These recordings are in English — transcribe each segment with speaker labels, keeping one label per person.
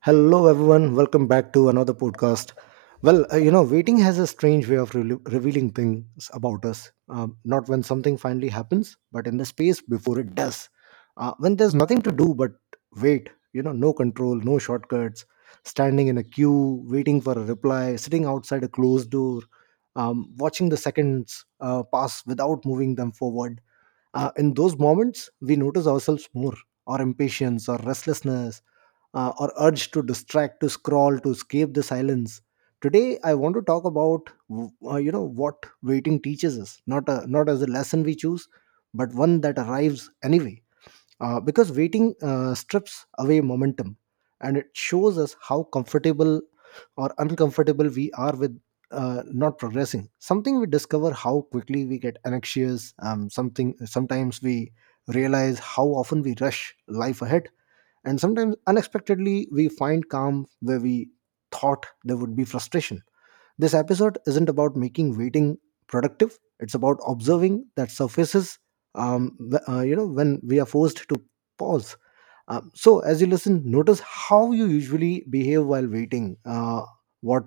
Speaker 1: Hello, everyone. Welcome back to another podcast. Waiting has a strange way of revealing things about us. Not when something finally happens, but in the space before it does. When there's nothing to do but wait, no control, no shortcuts, standing in a queue, waiting for a reply, sitting outside a closed door, watching the seconds pass without moving them forward. In those moments, we notice ourselves more, our impatience, our restlessness or urge to distract, to scroll, to escape the silence. Today I want to talk about what waiting teaches us, not as a lesson we choose, but one that arrives anyway, because waiting strips away momentum, and it shows us how comfortable or uncomfortable we are with not progressing. Something we discover: how quickly we get anxious, something sometimes we realize how often we rush life ahead, and sometimes, unexpectedly, we find calm where we thought there would be frustration. This episode isn't about making waiting productive, it's about observing that surfaces, when we are forced to pause. So, as you listen, notice how you usually behave while waiting, what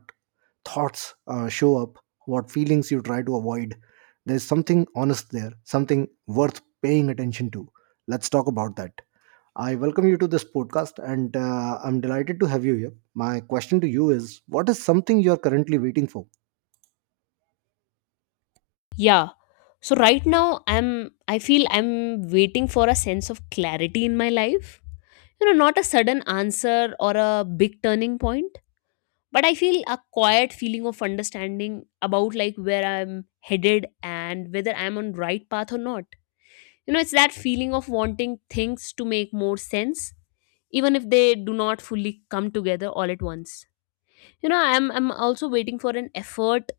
Speaker 1: thoughts show up, what feelings you try to avoid. There's something honest there, something worth paying attention to. Let's talk about that. I welcome you to this podcast, and I'm delighted to have you here. My question to you is: what is something you're currently waiting for?
Speaker 2: Yeah. So right now I feel I'm waiting for a sense of clarity in my life. You know, not a sudden answer or a big turning point, but I feel a quiet feeling of understanding about like where I'm headed and whether I'm on right path or not. You know, it's that feeling of wanting things to make more sense even if they do not fully come together all at once. You know, I'm also waiting for an effort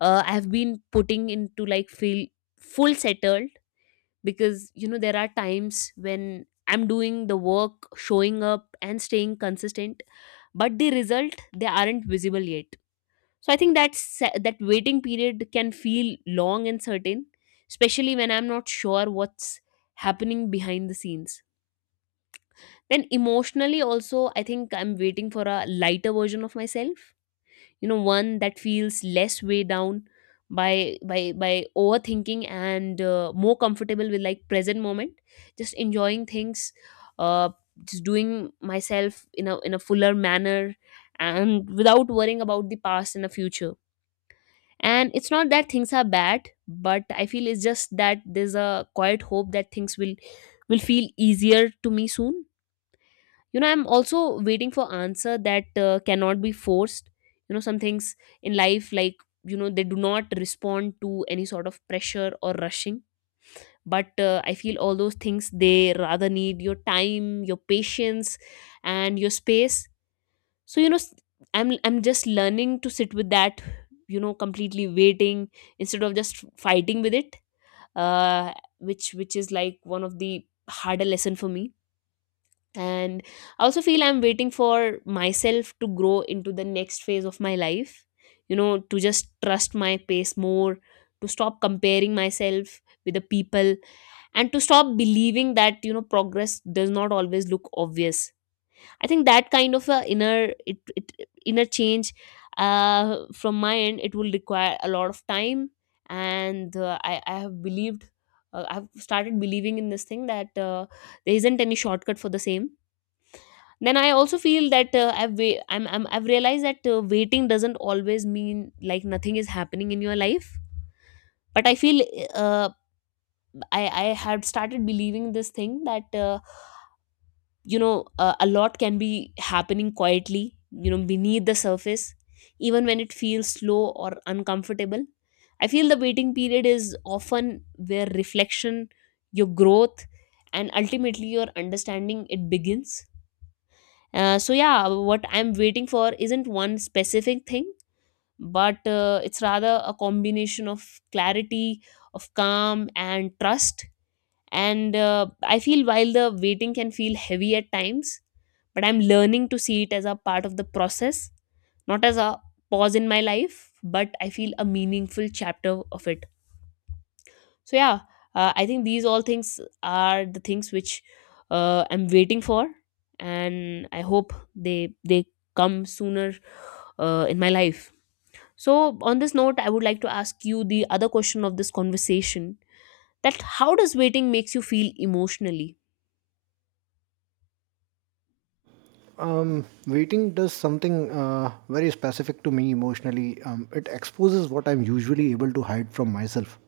Speaker 2: I have been putting into like feel full settled, because you know there are times when I'm doing the work, showing up and staying consistent, but the result they aren't visible yet. So I think that that waiting period can feel long and certain, especially when I'm not sure what's happening behind the scenes. Then emotionally also I think I'm waiting for a lighter version of myself, you know, one that feels less weighed down by overthinking, and more comfortable with like present moment, just enjoying things. uh just doing myself in a fuller manner, and without worrying about the past and the future. And it's not that things are bad, but I feel it's just that there's a quiet hope that things will feel easier to me soon. You know, I'm also waiting for answer that cannot be forced. You know, some things in life, like you know, they do not respond to any sort of pressure or rushing, but I feel all those things they rather need your time, your patience and your space. So you know, I'm just learning to sit with that, you know, completely waiting instead of just fighting with it. uh which is like one of the harder lesson for me. And I also feel I'm waiting for myself to grow into the next phase of my life, you know, to just trust my pace more, to stop comparing myself with the people, and to stop believing that you know progress does not always look obvious. I think that kind of a inner it, it inner change from my end it will require a lot of time. And I have believed— I've started believing in this thing that there isn't any shortcut for the same. Then I also feel that I've realized that waiting doesn't always mean like nothing is happening in your life. But I feel uh, I had started believing this thing that you know a lot can be happening quietly, you know, beneath the surface, even when it feels slow or uncomfortable. I feel the waiting period is often where reflection, your growth, and ultimately your understanding it begins. So yeah, what I'm waiting for isn't one specific thing, but it's rather a combination of clarity, of calm and trust. And I feel while the waiting can feel heavy at times, but I'm learning to see it as a part of the process, not as a pause in my life, but I feel a meaningful chapter of it. So yeah, I think these all things are the things which I'm waiting for, and I hope they come sooner in my life. So, on this note, I would like to ask you the other question of this conversation, that how does waiting makes you feel emotionally.
Speaker 1: Waiting does something very specific to me emotionally. It exposes what I'm usually able to hide from myself.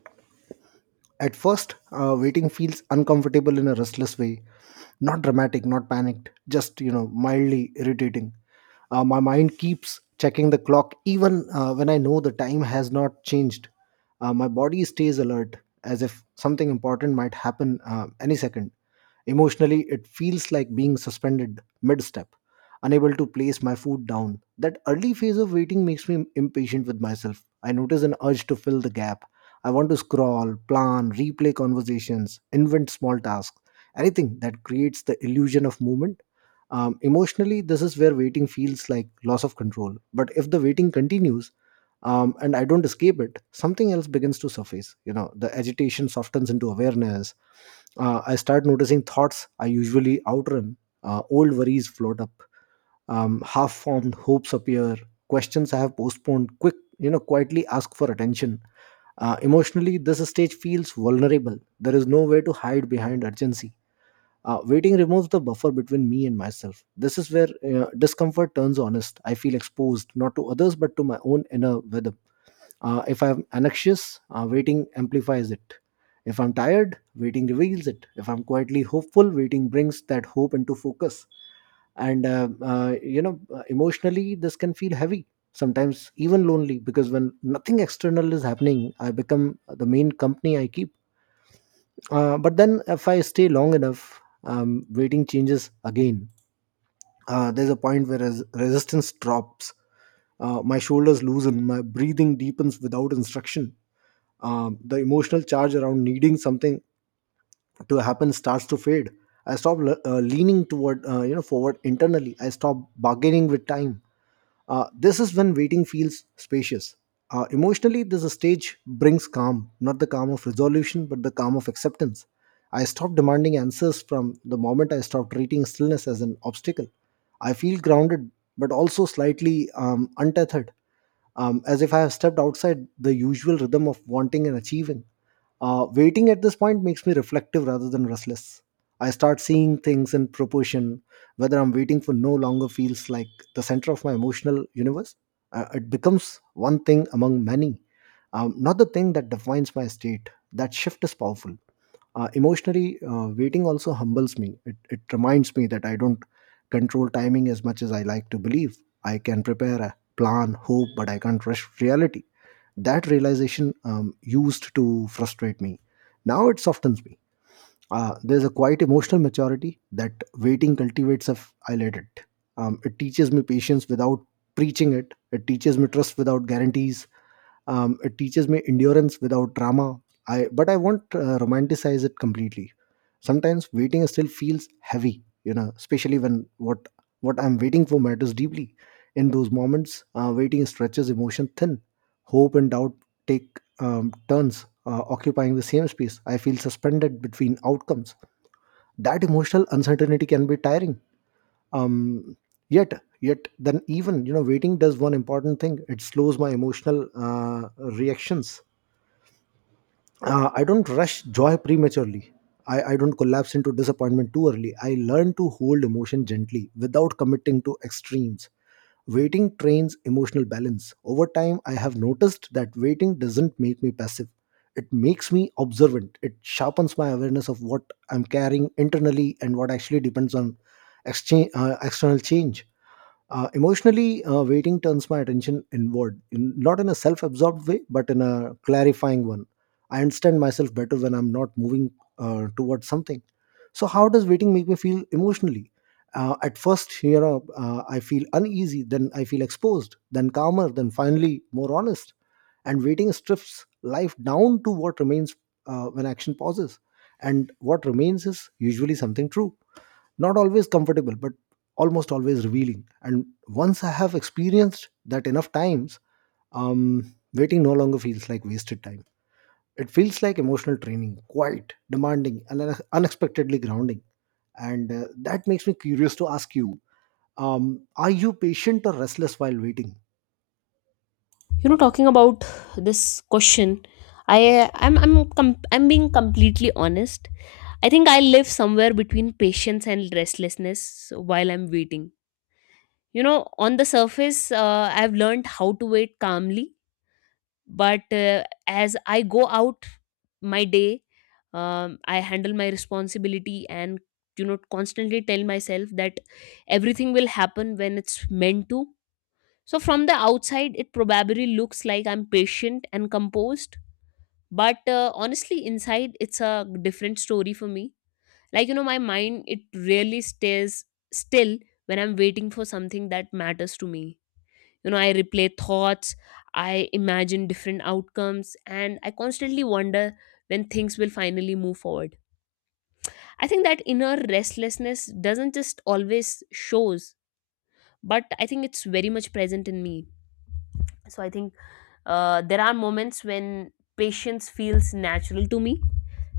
Speaker 1: At first, waiting feels uncomfortable in a restless way. Not dramatic, not panicked, just, you know, mildly irritating. My mind keeps checking the clock even when I know the time has not changed. My body stays alert as if something important might happen any second. Emotionally, it feels like being suspended mid step, unable to place my food down. That early phase of waiting makes me impatient with myself. I notice an urge to fill the gap. I want to scroll, plan, replay conversations, invent small tasks, anything that creates the illusion of movement. Emotionally, this is where waiting feels like loss of control. But if the waiting continues, and I don't escape it, something else begins to surface. You know, the agitation softens into awareness. I start noticing thoughts I usually outrun. Old worries float up, half-formed hopes appear, questions I have postponed quick you know quietly ask for attention. Uh, emotionally, this stage feels vulnerable. There is nowhere to hide behind urgency. Uh, waiting removes the buffer between me and myself. This is where discomfort turns honest. I feel exposed, not to others, but to my own inner rhythm. Uh, if I'm anxious, waiting amplifies it. If I'm tired, waiting reveals it. If I'm quietly hopeful, waiting brings that hope into focus. And you know emotionally, this can feel heavy, sometimes even lonely, because when nothing external is happening, I become the main company I keep. Uh, but then, if I stay long enough, waiting changes again. Uh, there's a point where resistance drops. Uh, my shoulders loosen, my breathing deepens without instruction. Um, the emotional charge around needing something to happen starts to fade. I stop leaning toward forward internally. I stop bargaining with time. This is when waiting feels spacious. Emotionally, this stage brings calm, not the calm of resolution, but the calm of acceptance. I stopped demanding answers from the moment I stopped treating stillness as an obstacle. I feel grounded, but also slightly untethered, as if I have stepped outside the usual rhythm of wanting and achieving. Waiting at this point makes me reflective rather than restless. I start seeing things in proportion. Whether I'm waiting for no longer feels like the center of my emotional universe. It becomes one thing among many, not the thing that defines my state. That shift is powerful. Emotionally, waiting also humbles me. It reminds me that I don't control timing as much as I like to believe. I can prepare, plan, hope, but I can't rush reality. That realization used to frustrate me. Now it softens me. There's a quiet emotional maturity that waiting cultivates if I let it. It teaches me patience without preaching it. It teaches me trust without guarantees. Um, it teaches me endurance without drama. I but i won't romanticize it completely. Sometimes waiting still feels heavy, you know, especially when what I'm waiting for matters deeply. In those moments, waiting stretches emotion thin. Hope and doubt take turns occupying the same space. I feel suspended between outcomes. That emotional uncertainty can be tiring. Um yet yet, then, even, you know, waiting does one important thing: it slows my emotional reactions. I don't rush joy prematurely. I don't collapse into disappointment too early. I learn to hold emotion gently without committing to extremes. Waiting trains emotional balance. Over time, I have noticed that waiting doesn't make me passive, it makes me observant. It sharpens my awareness of what I'm carrying internally and what actually depends on exchange external change. Uh, emotionally, waiting turns my attention inward, not in a self absorbed way, but in a clarifying one. I understand myself better when I'm not moving towards something. So, how does waiting make me feel emotionally? At first, you know, I feel uneasy, then I feel exposed, then calmer, then finally more honest. And waiting strips life down to what remains when action pauses. And what remains is usually something true, not always comfortable, but almost always revealing. And once I have experienced that enough times, waiting no longer feels like wasted time. It feels like emotional training, quiet, demanding, and unexpectedly grounding. And that makes me curious to ask you, are you patient or restless while waiting?
Speaker 2: You know, talking about this question, i I'm I'm being completely honest. I think I live somewhere between patience and restlessness while I'm waiting. You know, on the surface, I've learned how to wait calmly, but as I go out my day, I handle my responsibility and you know constantly tell myself that everything will happen when it's meant to. So from the outside, it probably looks like I'm patient and composed, but honestly, inside it's a different story for me. Like you know, my mind it really stays still when I'm waiting for something that matters to me. You know, I replay thoughts, I imagine different outcomes, and I constantly wonder when things will finally move forward. I think that inner restlessness doesn't just always shows, but I think it's very much present in me. So I think there are moments when patience feels natural to me,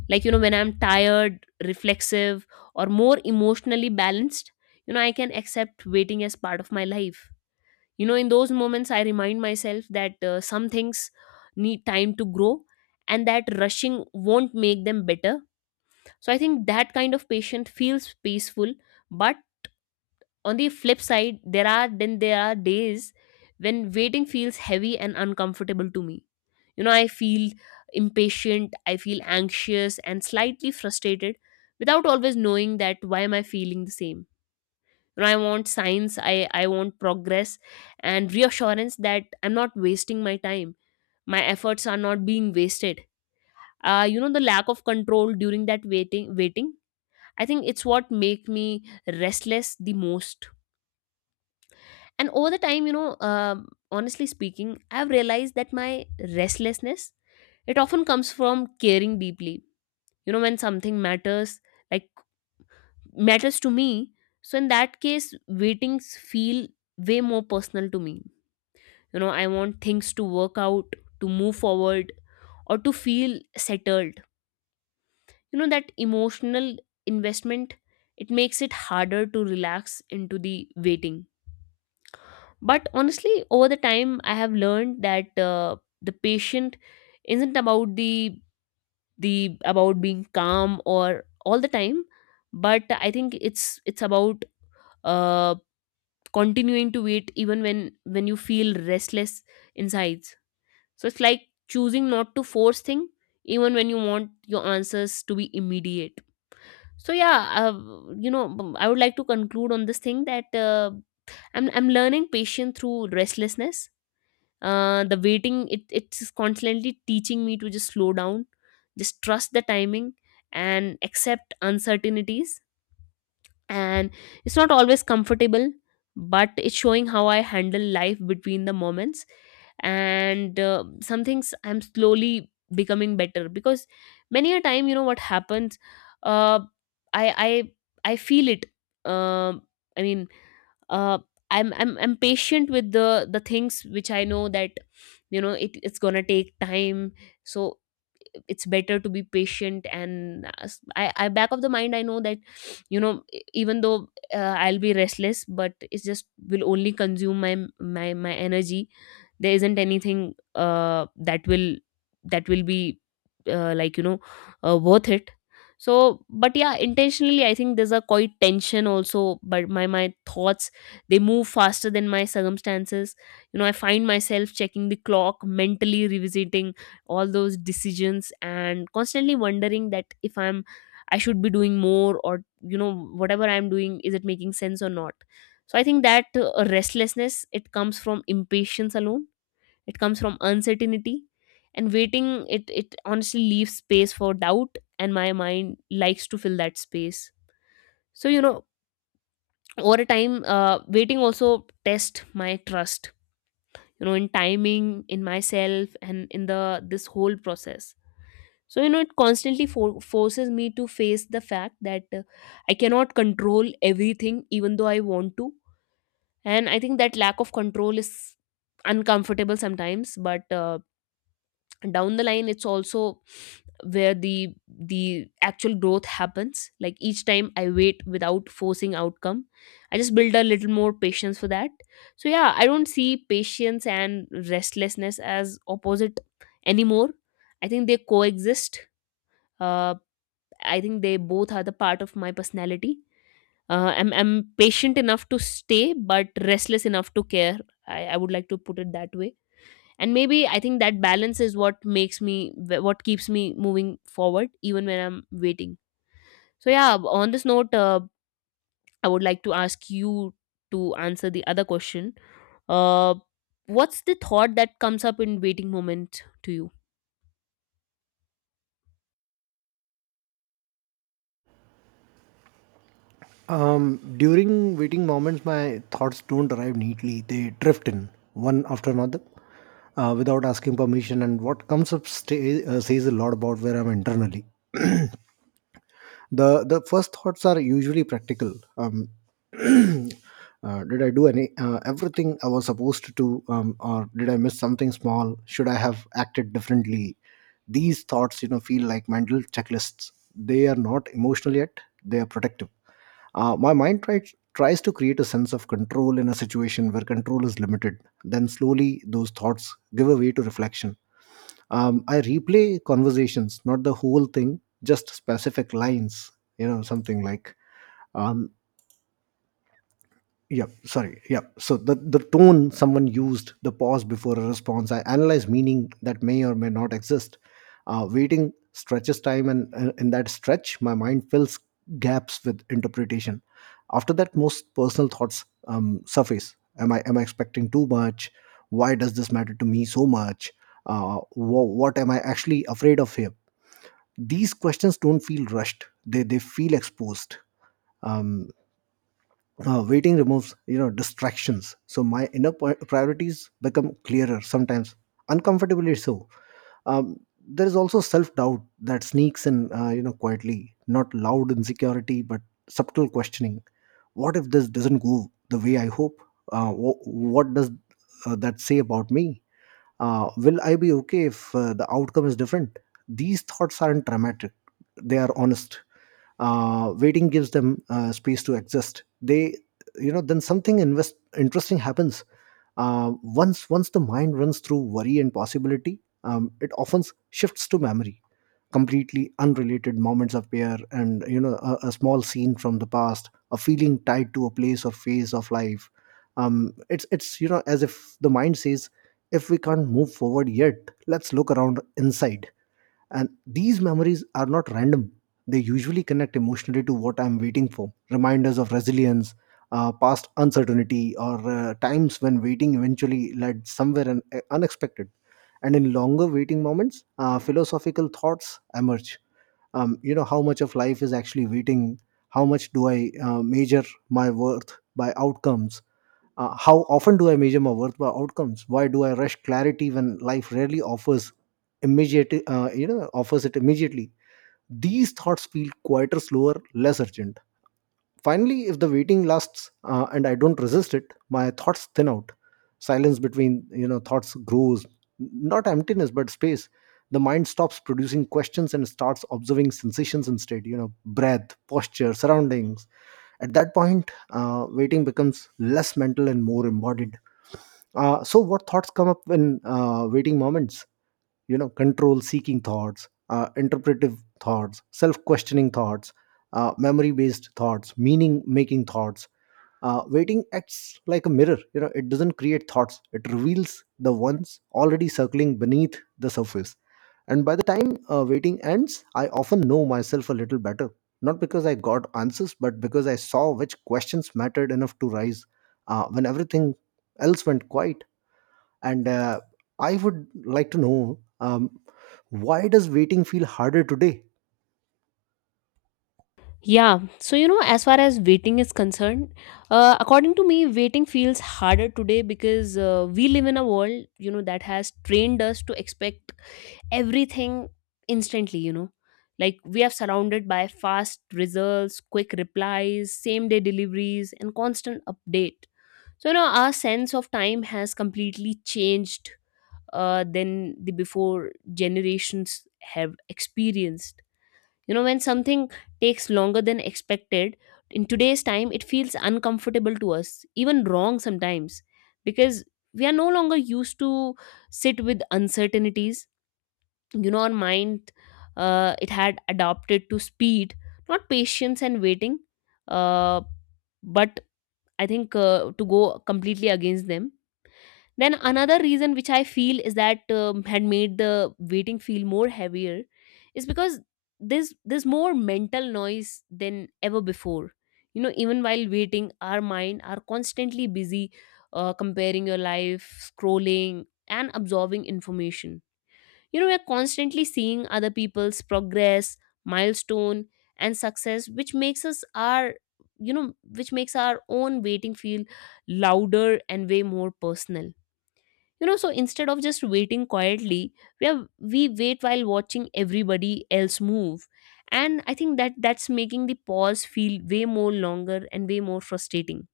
Speaker 2: like you know when I'm tired reflexive or more emotionally balanced. You know, I can accept waiting as part of my life. You know, in those moments, I remind myself that some things need time to grow, and that rushing won't make them better. So I think that kind of patient feels peaceful. But on the flip side, there are then there are days when waiting feels heavy and uncomfortable to me. You know, I feel impatient, I feel anxious and slightly frustrated without always knowing that why am I feeling the same. You know, I want science, I want progress and reassurance that I'm not wasting my time, my efforts are not being wasted. You know, the lack of control during that waiting, I think it's what make me restless the most. And over the time, you know, honestly speaking, I've realized that my restlessness it often comes from caring deeply. You know, when something matters, like matters to me, so in that case waitings feel way more personal to me. You know, I want things to work out, to move forward, or to feel settled. You know, that emotional investment it makes it harder to relax into the waiting. But honestly, over the time I have learned that the patient isn't about the about being calm or all the time, but I think it's about uh, continuing to wait even when you feel restless inside. So it's like choosing not to force things, even when you want your answers to be immediate. So yeah, you know, I would like to conclude on this thing that I'm learning patience through restlessness. The waiting it's constantly teaching me to just slow down, just trust the timing and accept uncertainties. And it's not always comfortable, but it's showing how I handle life between the moments. And some things I'm slowly becoming better, because many a time you know what happens, uh, i I feel it. Um i mean uh, I'm patient with the things which I know that you know it's gonna take time. So it's better to be patient, and I back of the mind I know that you know, even though I'll be restless but it's just will only consume my energy. There isn't anything that will be like you know worth it. So but yeah, intentionally I think there's a quite tension also, but my thoughts they move faster than my circumstances. You know, I find myself checking the clock, mentally revisiting all those decisions, and constantly wondering that if I should be doing more, or you know whatever I'm doing is it making sense or not. So I think that restlessness it comes from impatience alone, it comes from uncertainty. And waiting, it honestly leaves space for doubt, and my mind likes to fill that space. So you know, over time waiting also tests my trust, you know, in timing, in myself, and in the this whole process. So you know, it constantly forces me to face the fact that I cannot control everything, even though I want to. And I think that lack of control is uncomfortable sometimes, but down the line it's also where the actual growth happens. Like each time I wait without forcing outcome, I just build a little more patience for that. So yeah, I don't see patience and restlessness as opposite anymore. I think they coexist. Uh. I think they both are the part of my personality. I'm patient enough to stay, but restless enough to care. I would like to put it that way. And maybe I think that balance is what makes me, what keeps me moving forward, even when I'm waiting. So yeah, on this note, I would like to ask you to answer the other question. Uh, what's the thought that comes up in waiting moment to you?
Speaker 1: Um, during waiting moments, my thoughts don't arrive neatly. They drift in one after another, without asking permission. And what comes up says a lot about where I'm internally. The first thoughts are usually practical. Did I do any everything I was supposed to do? Um, or did I miss something small? Should I have acted differently? These thoughts, you know, feel like mental checklists. They are not emotional yet, they are protective. Uh, my mind tries to create a sense of control in a situation where control is limited. Then slowly those thoughts give a way to reflection. I replay conversations, not the whole thing, just specific lines. You know, something like, um yeah sorry yeah, so the tone someone used, the pause before a response. I analyze meaning that may or may not exist. Uh, waiting stretches time, and in that stretch, my mind fills gaps with interpretation. After that, most personal thoughts surface. Am I expecting too much? Why does this matter to me so much? Uh, wh- what am I actually afraid of here? These questions don't feel rushed, they feel exposed. Um, waiting removes, you know, distractions, so my inner priorities become clearer, sometimes uncomfortably so. Um, there is also self-doubt that sneaks in, you know, quietly, not loud insecurity, but subtle questioning. What if this doesn't go the way I hope? Uh, wh- what does that say about me? Uh, will I be okay if the outcome is different? These thoughts aren't dramatic, they are honest. Uh, waiting gives them space to exist. They you know Then something interesting happens. Once the mind runs through worry and possibility, it often shifts to memory. Completely unrelated moments appear, and, you know, a small scene from the past, a feeling tied to a place or phase of life. It's as if the mind says, if we can't move forward yet, let's look around inside. And these memories are not random. They usually connect emotionally to what I'm waiting for: reminders of resilience, past uncertainty, or times when waiting eventually led somewhere unexpected. And in longer waiting moments, philosophical thoughts emerge. You know, how much of life is actually waiting? How much do I measure my worth by outcomes? How often do I measure my worth by outcomes? Why do I rush clarity when life rarely offers immediate, offers it immediately? These thoughts feel quieter, slower, less urgent. Finally, if the waiting lasts and I don't resist it, my thoughts thin out. Silence between thoughts grows, not emptiness but space. The mind stops producing questions and starts observing sensations instead. You know, breath, posture, surroundings. At that point, waiting becomes less mental and more embodied. So, what thoughts come up in waiting moments? You know, control seeking thoughts, interpretive thoughts, self questioning thoughts, memory based thoughts, meaning making thoughts. Waiting acts like a mirror. You know, it doesn't create thoughts, it reveals the ones already circling beneath the surface. And by the time waiting ends, I often know myself a little better. Not because I got answers, but because I saw which questions mattered enough to rise when everything else went quiet and I would like to know, why does waiting feel harder today?
Speaker 2: Yeah, so you know, as far as waiting is concerned, according to me, waiting feels harder today because we live in a world, you know, that has trained us to expect everything instantly, you know. Like we are surrounded by fast results, quick replies, same day deliveries, and constant update. So, you know, our sense of time has completely changed than the before generations have experienced. You know, when something takes longer than expected, in today's time, it feels uncomfortable to us, even wrong sometimes, because we are no longer used to sit with uncertainties. You know, our mind, it had adapted to speed, not patience and waiting, uh, but I think to go completely against them. Then another reason which I feel is that had made the waiting feel more heavier is because there's more mental noise than ever before. You know, even while waiting, our mind are constantly busy comparing your life, scrolling, and absorbing information. You know, we're constantly seeing other people's progress, milestone, and success, which makes us our you know, which makes our own waiting feel louder and way more personal, you know. So instead of just waiting quietly, we wait while watching everybody else move, and I think that that's making the pause feel way more longer and way more frustrating.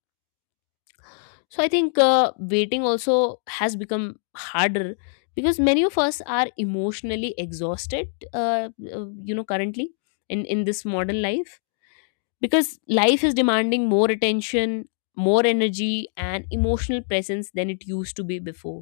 Speaker 2: So I think waiting also has become harder because many of us are emotionally exhausted, you know, currently in this modern life, because life is demanding more attention, more energy, and emotional presence than it used to be before.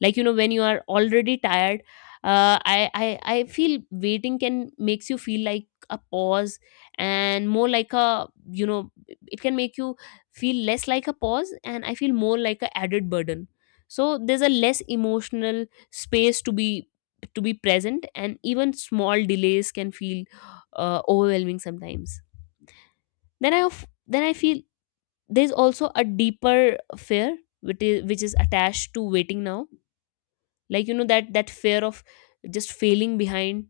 Speaker 2: Like, you know, when you are already tired, I feel waiting can makes you feel like a pause and more like a you know it can make you feel less like a pause and I feel more like a added burden. So there's a less emotional space to be present, and even small delays can feel overwhelming sometimes. Then then I feel there's also a deeper fear which is attached to waiting now. Like, you know, that that fear of just failing behind.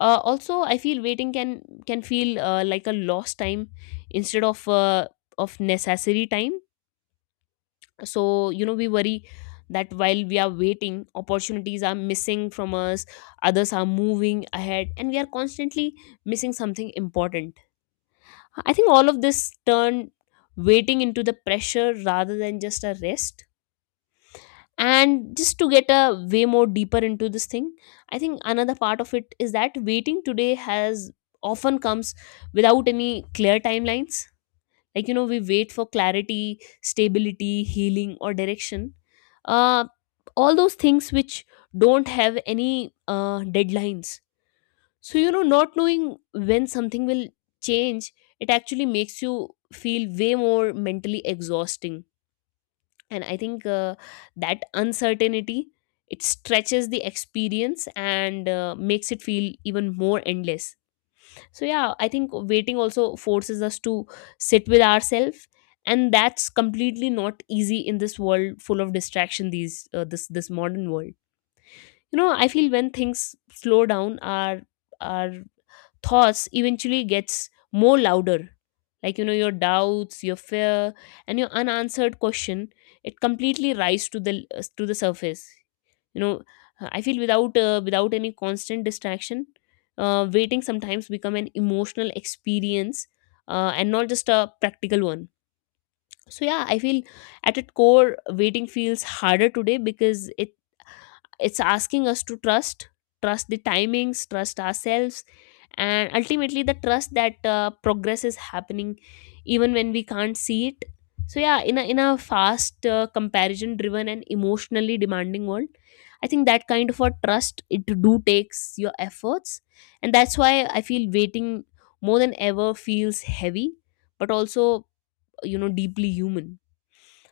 Speaker 2: Also, I feel waiting can feel like a lost time instead of necessary time. So you know, we worry that while we are waiting, opportunities are missing from us, others are moving ahead, and we are constantly missing something important. I think all of this turn waiting into the pressure rather than just a rest. And just to get a way more deeper into this thing, I think another part of it is that waiting today has often comes without any clear timelines. Like, you know, we wait for clarity, stability, healing, or direction. uh, all those things which don't have any deadlines. So you know, not knowing when something will change, it actually makes you feel way more mentally exhausting. And I think that uncertainty, it stretches the experience and makes it feel even more endless. So yeah, I think waiting also forces us to sit with ourselves, and that's completely not easy in this world full of distraction, these this modern world. You know, I feel when things slow down, our thoughts eventually gets more louder. Like, you know, your doubts, your fear, and your unanswered question, it completely rise to the surface. You know, I feel without without any constant distraction, waiting sometimes become an emotional experience, and not just a practical one. So yeah, I feel at its core, waiting feels harder today because it's asking us to trust, trust the timings, trust ourselves, and ultimately the trust that progress is happening even when we can't see it. So yeah, in a fast, comparison driven, and emotionally demanding world, I think that kind of a trust, it do takes your efforts. And that's why I feel waiting, more than ever, feels heavy, but also, you know, deeply human.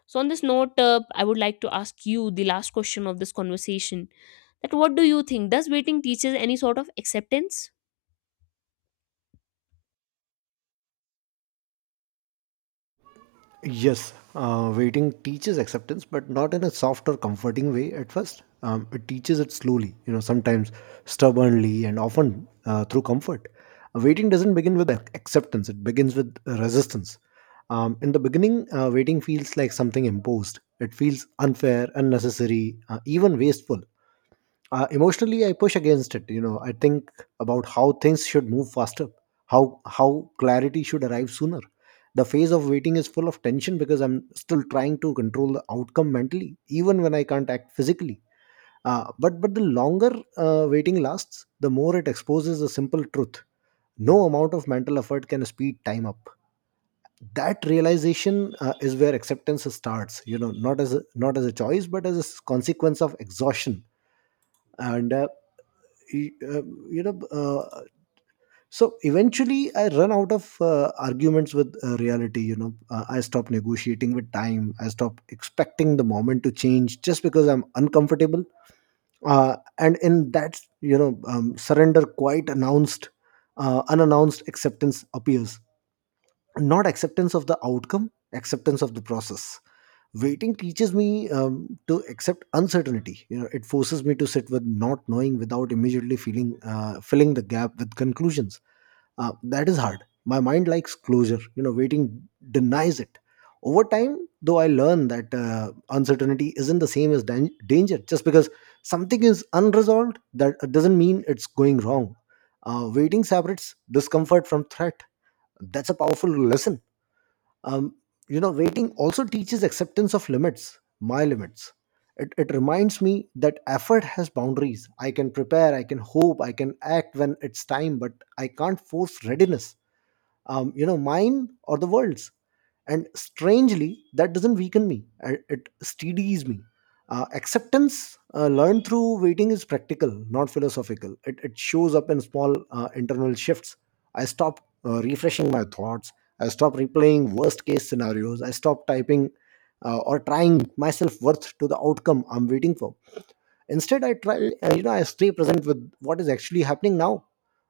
Speaker 2: So, on this note, I would like to ask you the last question of this conversation. That what do you think? Does waiting teaches any sort of acceptance?
Speaker 1: Yes, waiting teaches acceptance, but not in a soft or comforting way at first. It teaches it slowly, you know, sometimes stubbornly and often through comfort. Waiting doesn't begin with acceptance, it begins with resistance. In the beginning, waiting feels like something imposed. It feels unfair, unnecessary, even wasteful. Emotionally I push against it. You know, I think about how things should move faster, how how clarity should arrive sooner. The phase of waiting is full of tension because I'm still trying to control the outcome mentally even when I can't act physically. But the longer waiting lasts, the more it exposes the simple truth. No amount of mental effort can speed time up. That realization is where acceptance starts, you know, not as a choice but as a consequence of exhaustion. And uh, y- uh, you know uh, so eventually I run out of arguments with reality. You know, I stop negotiating with time. I stop expecting the moment to change just because I'm uncomfortable. And in that, you know, surrender, quite announced, unannounced, acceptance appears. Not acceptance of the outcome, acceptance of the process. Waiting teaches me, to accept uncertainty. You know, it forces me to sit with not knowing without immediately feeling, filling the gap with conclusions. Uh, that is hard. My mind likes closure. You know, waiting denies it. Over time though, I learn that uncertainty isn't the same as danger. Just because something is unresolved, that doesn't mean it's going wrong. Waiting separates discomfort from threat. That's a powerful lesson. um, you know, waiting also teaches acceptance of limits, my limits. It reminds me that effort has boundaries. I can prepare, I can hope, I can act when it's time, but I can't force readiness, you know, mine or the world's. And strangely, that doesn't weaken me, it steadies me. Uh, acceptance learned through waiting is practical, not philosophical. It shows up in small internal shifts. I stop refreshing my thoughts. I stop replaying worst case scenarios. I stop typing or trying myself worth to the outcome I'm waiting for. Instead, I try, I stay present with what is actually happening now.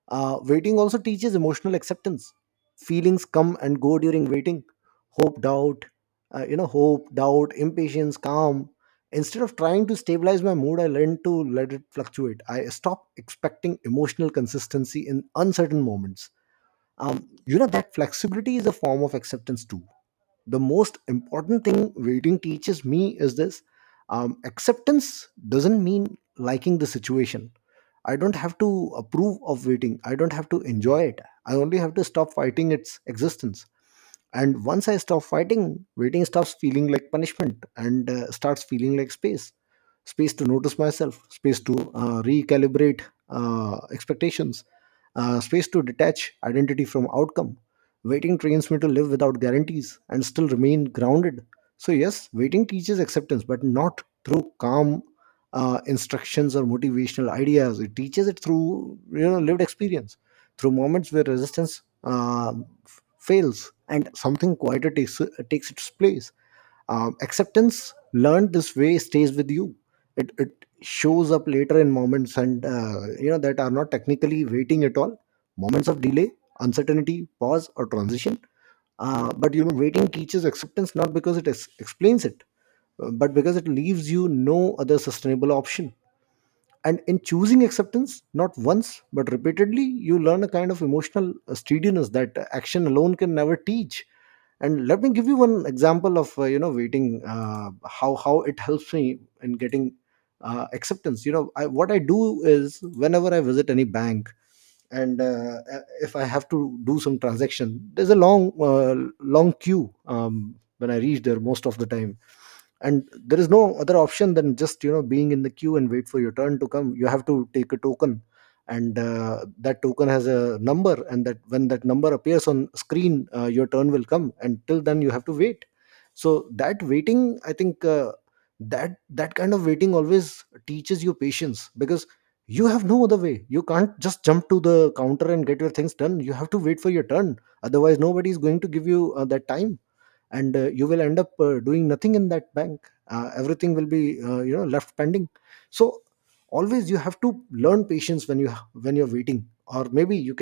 Speaker 1: Waiting also teaches emotional acceptance. Feelings come and go during waiting. Hope, doubt, Hope, doubt, impatience, calm. Instead of trying to stabilize my mood, I learn to let it fluctuate. I stop expecting emotional consistency in uncertain moments. You know, that flexibility is a form of acceptance too. The most important thing waiting teaches me is this. Um, acceptance doesn't mean liking the situation. I don't have to approve of waiting. I don't have to enjoy it. I only have to stop fighting its existence. And once I stop fighting, waiting stops feeling like punishment and starts feeling like space. Space to notice myself, space to recalibrate expectations, space to detach identity from outcome. Waiting trains me to live without guarantees and still remain grounded. So yes, waiting teaches acceptance, but not through calm instructions or motivational ideas. It teaches it through, you know, lived experience, through moments where resistance fails and something quieter takes, takes its place. Acceptance learned this way stays with you. It shows up later in moments and, you know, that are not technically waiting at all. Moments of delay, uncertainty, pause, or transition. But, you know, waiting teaches acceptance not because it explains it, but because it leaves you no other sustainable option. And in choosing acceptance, not once but repeatedly, you learn a kind of emotional steadiness that action alone can never teach. And let me give you one example of, you know, waiting, how it helps me in getting acceptance. You know, what I do is whenever I visit any bank and if I have to do some transaction, there's a long long queue when I reach there most of the time. And there is no other option than just, you know, being in the queue and wait for your turn to come. You have to take a token, and that token has a number, and that when that number appears on screen, your turn will come, and till then you have to wait. So that waiting, I think, that kind of waiting always teaches you patience, because you have no other way. You can't just jump to the counter and get your things done. You have to wait for your turn. Otherwise nobody is going to give you that time, and you will end up doing nothing in that bank. Everything will be, you know, left pending. So always you have to learn patience when you're waiting, or maybe you